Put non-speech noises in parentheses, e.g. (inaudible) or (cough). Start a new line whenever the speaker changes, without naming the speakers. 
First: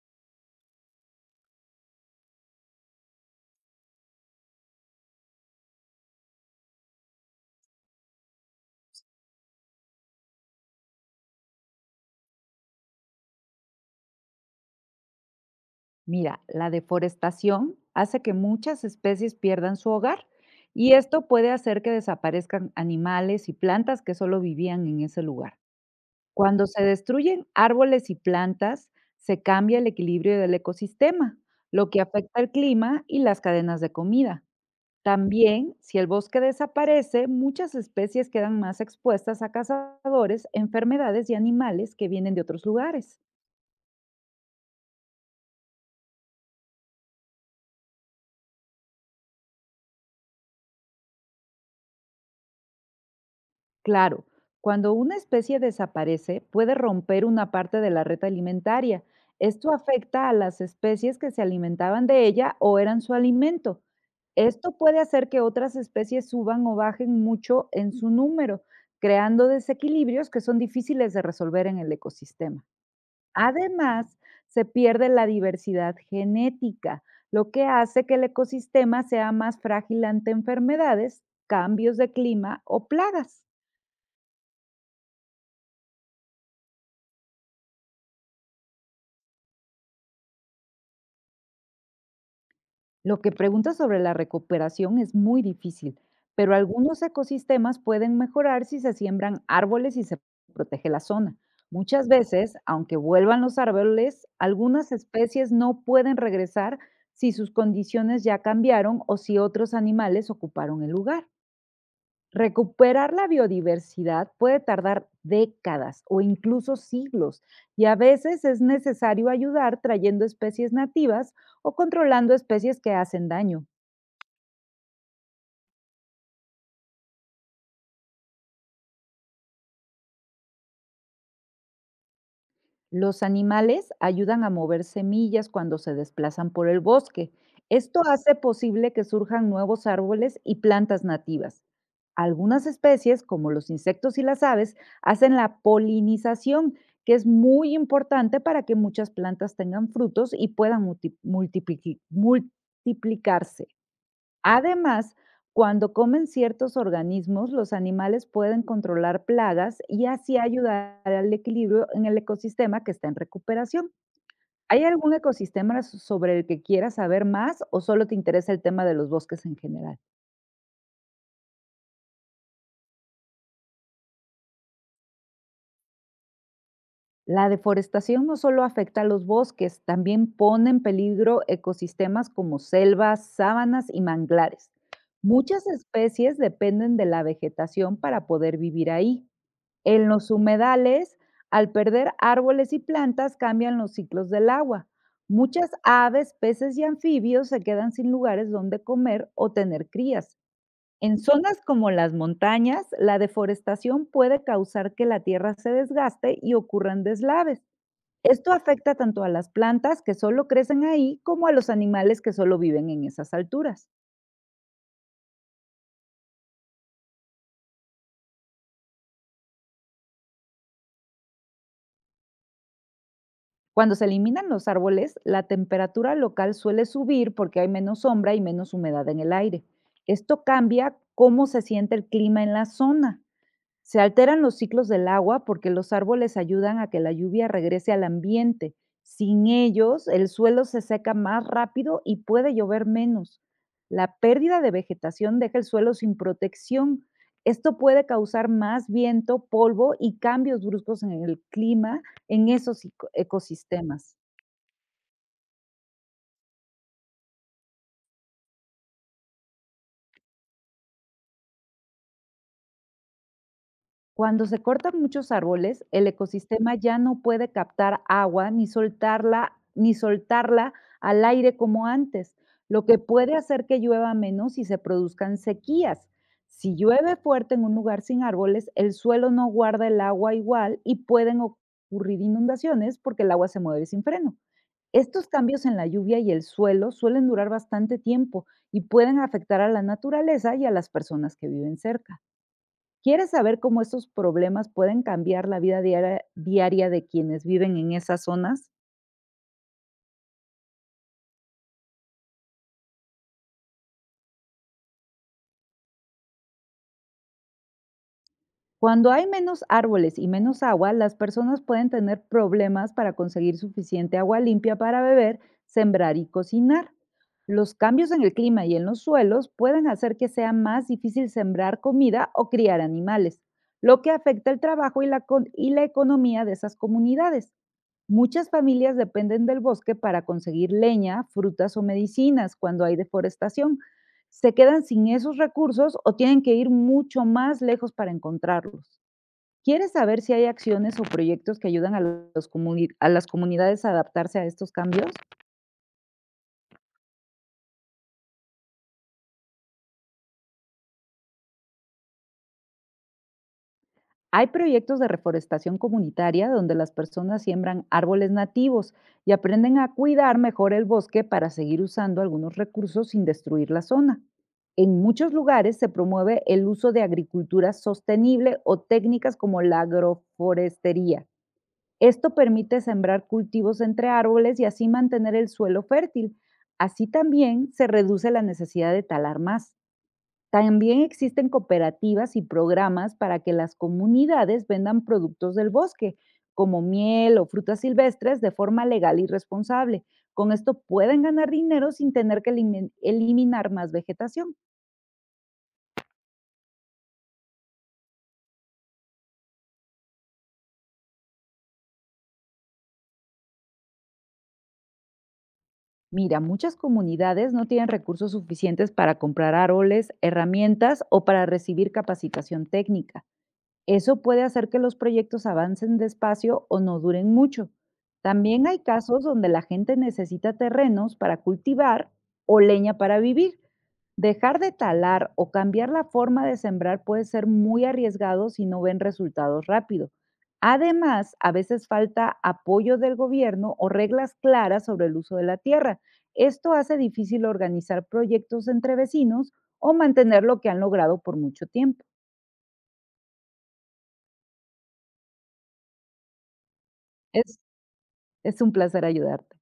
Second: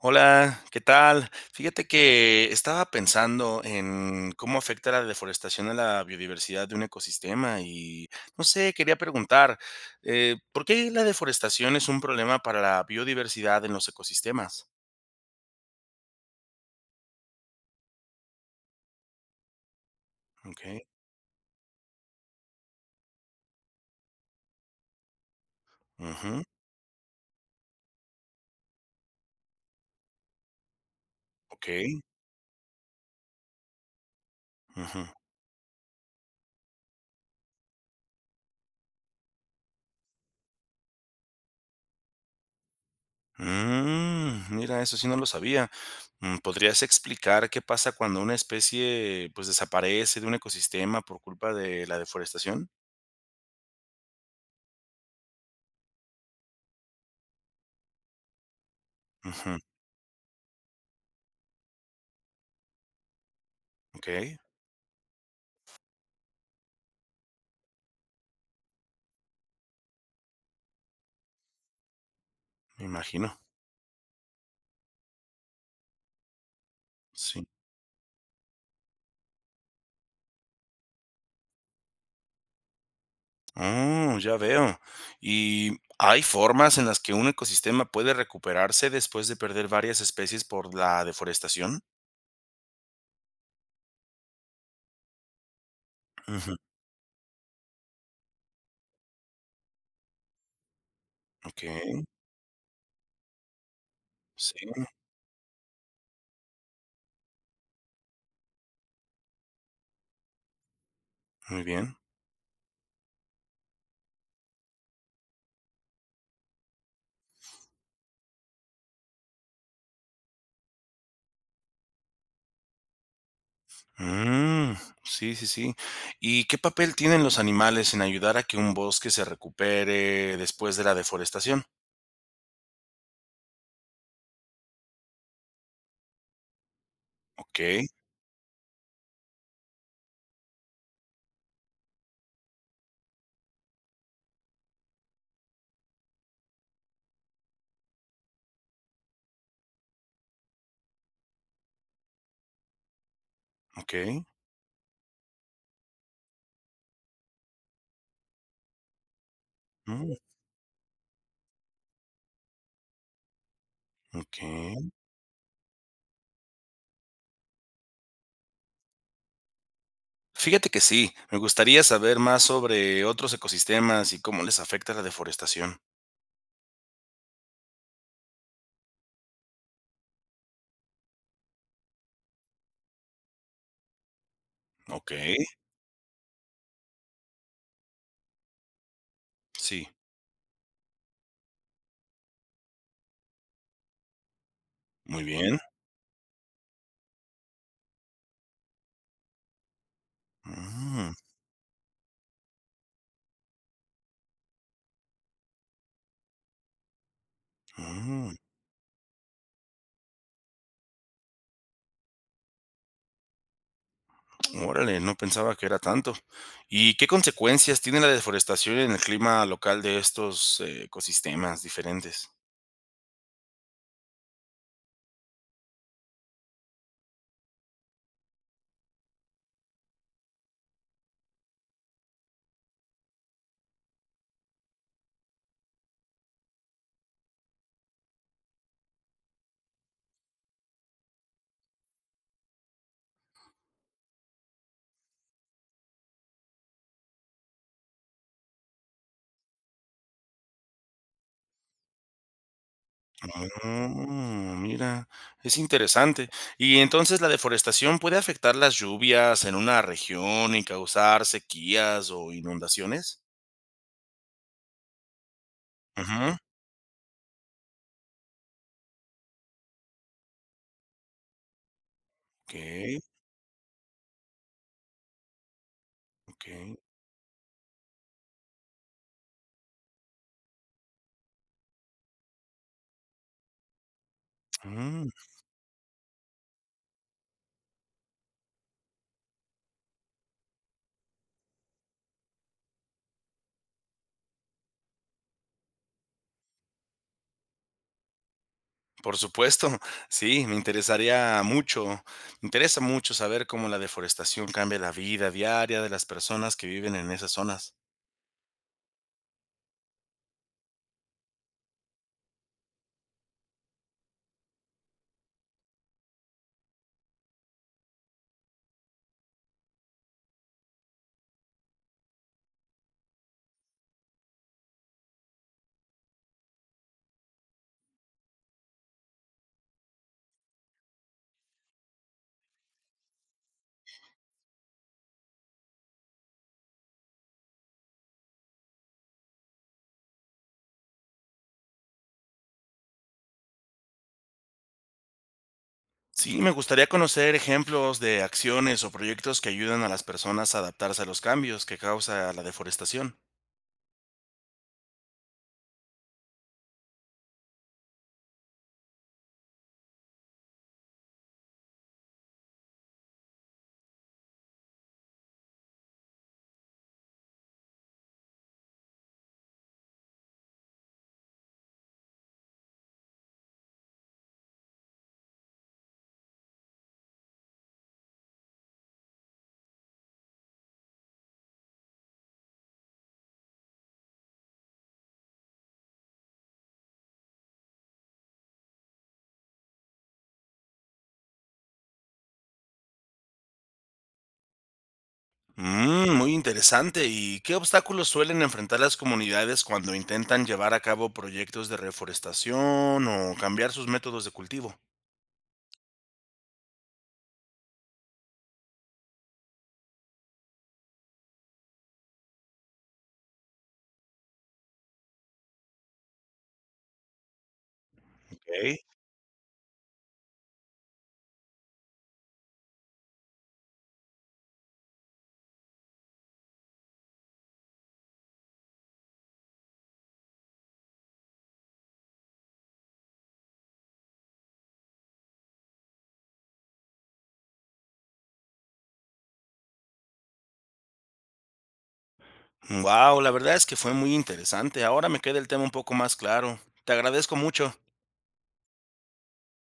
Hola, ¿qué tal? Fíjate que estaba pensando en cómo afecta la deforestación a la biodiversidad de un ecosistema y no sé, quería preguntar, ¿por qué la deforestación es un problema para la biodiversidad en los ecosistemas?
Mira, la deforestación hace que muchas especies pierdan su hogar
Okey,
y esto puede hacer que desaparezcan animales y plantas que solo vivían en ese lugar.
ujú,
Cuando se destruyen árboles y plantas, se cambia el equilibrio del ecosistema, lo
okey,
que afecta al clima y las cadenas de comida.
ujú.
También, si el bosque desaparece, muchas especies quedan más expuestas a cazadores, enfermedades y animales que vienen de otros lugares.
Mm, mira, eso sí no lo sabía. Mm, ¿podrías explicar qué pasa cuando una especie, pues, desaparece de un ecosistema por culpa de la deforestación?
Claro, cuando una especie desaparece, puede romper una parte de la red alimentaria.
Ujú,
Esto afecta a las especies que se alimentaban de ella o eran su alimento.
okey,
Esto puede hacer que otras especies suban o bajen mucho en su número, creando desequilibrios que son difíciles de resolver en el ecosistema.
me imagino,
Además, se pierde la diversidad genética,
sí.
lo que hace que el ecosistema sea más frágil ante enfermedades, cambios de clima o plagas.
Mm, ya veo. ¿Y hay formas en las que un ecosistema puede recuperarse después de perder varias especies por la deforestación?
Lo que preguntas sobre la recuperación es muy difícil, pero
Ujú,
algunos ecosistemas pueden mejorar si se siembran árboles y se protege la zona.
ok,
Muchas veces, aunque vuelvan los árboles,
sí,
algunas especies no pueden regresar si sus condiciones ya cambiaron o si otros animales ocuparon el lugar.
muy bien.
Recuperar la biodiversidad puede tardar décadas o incluso siglos y a veces es necesario ayudar trayendo especies nativas o controlando especies que hacen daño.
Mm, sí, sí, sí. ¿Y qué papel tienen los animales en ayudar a que un bosque se recupere después de la deforestación?
Los animales ayudan a mover semillas cuando se desplazan por el bosque.
Ok,
Esto hace posible que surjan nuevos árboles y plantas nativas. Algunas especies, como los insectos y las aves, hacen la polinización, que es muy importante para que muchas plantas tengan frutos y puedan multiplicarse.
ok,
Además, cuando comen ciertos organismos, los animales pueden controlar plagas y
mm,
así ayudar al equilibrio en el ecosistema que está en recuperación.
ok.
¿Hay algún ecosistema sobre el que quieras saber más o solo te interesa el tema de los bosques en general?
Fíjate que sí, me gustaría saber más sobre otros ecosistemas y cómo les afecta la deforestación.
La deforestación no solo afecta a los bosques, también pone en peligro ecosistemas como selvas, sábanas y manglares.
Ok,
Muchas especies dependen de la vegetación para poder vivir ahí.
sí,
En los humedales, al perder árboles y plantas, cambian los ciclos del agua.
muy bien.
Muchas aves, peces y anfibios se quedan sin lugares donde comer o tener crías.
Mm,
En zonas como las montañas, la deforestación puede causar que la tierra se desgaste y ocurran deslaves.
mm,
Esto afecta tanto a las plantas que solo crecen ahí como a los animales que solo viven en esas alturas.
órale, no pensaba que era tanto. ¿Y qué consecuencias tiene la deforestación en el clima local de estos ecosistemas diferentes?
Cuando se eliminan los árboles, la temperatura local suele subir porque hay menos sombra y menos humedad en el aire. Esto cambia cómo se siente el clima en la zona. Se alteran los ciclos del agua porque los árboles ayudan a que la lluvia regrese al ambiente. Sin ellos, el suelo se seca más rápido y puede llover menos. La pérdida de vegetación deja el suelo sin protección. Esto puede causar más viento, polvo y cambios bruscos en el clima en esos ecosistemas.
Mm, mira, es interesante. ¿Y entonces la deforestación puede afectar las lluvias en una región y causar sequías o inundaciones?
Cuando se cortan muchos árboles, el
Ujú,
ecosistema ya no puede captar agua ni soltarla, al aire como antes,
ok,
lo que puede hacer que llueva menos y se produzcan sequías.
ok,
Si llueve fuerte en un lugar sin árboles, el suelo no guarda el agua igual y pueden ocurrir inundaciones porque el agua se mueve sin freno.
mm.
Estos cambios en la lluvia y el suelo suelen durar bastante tiempo y pueden afectar a la naturaleza y a las personas que viven cerca. ¿Quieres saber cómo estos problemas pueden cambiar la vida diaria de quienes viven en esas zonas?
Por supuesto, (laughs) sí, me interesaría mucho, me interesa mucho saber cómo la deforestación cambia la vida diaria de las personas que viven en esas zonas.
Cuando hay menos árboles y menos agua, las personas pueden tener problemas para conseguir suficiente agua limpia para beber, sembrar y cocinar. Los cambios en el clima y en los suelos pueden hacer que sea más difícil sembrar comida o criar animales, lo que afecta el trabajo y y la economía de esas comunidades. Muchas familias dependen del bosque para conseguir leña, frutas o medicinas cuando hay deforestación se quedan sin esos recursos o tienen que ir mucho más lejos para encontrarlos. ¿Quieres saber si hay acciones o proyectos que ayudan a, a las comunidades a adaptarse a estos cambios?
Sí, me gustaría conocer ejemplos de acciones o proyectos que ayudan a las personas a adaptarse a los cambios que causa la deforestación.
Hay proyectos de reforestación comunitaria donde las personas siembran árboles nativos y aprenden a cuidar mejor el bosque para seguir usando algunos recursos sin destruir la zona. En muchos lugares se promueve el uso de agricultura sostenible o técnicas como la agroforestería. Esto permite sembrar cultivos entre árboles y así mantener el suelo fértil. Así también se reduce la necesidad de talar más. También existen cooperativas y programas para que las comunidades vendan productos del bosque, como miel o frutas silvestres, de forma legal y responsable. Con esto pueden ganar dinero sin tener que eliminar más vegetación.
Mm, muy interesante. ¿Y qué obstáculos suelen enfrentar las comunidades cuando intentan llevar a cabo proyectos de reforestación o cambiar sus métodos de cultivo?
Mira, muchas comunidades no tienen recursos suficientes para comprar árboles, herramientas o para recibir capacitación técnica. Eso puede hacer que los proyectos avancen despacio o no duren mucho. También
Ok.
hay casos donde la gente necesita terrenos para cultivar o leña para vivir. Dejar de talar o cambiar la forma de sembrar puede ser muy arriesgado si no ven resultados rápido. Además, a veces falta apoyo del gobierno o reglas claras sobre el uso de la tierra. Esto hace difícil organizar proyectos entre vecinos o mantener lo que han logrado por mucho tiempo.
Wow, la verdad es que fue muy interesante. Ahora me queda el tema un poco más claro. Te agradezco mucho.
Es un placer ayudarte.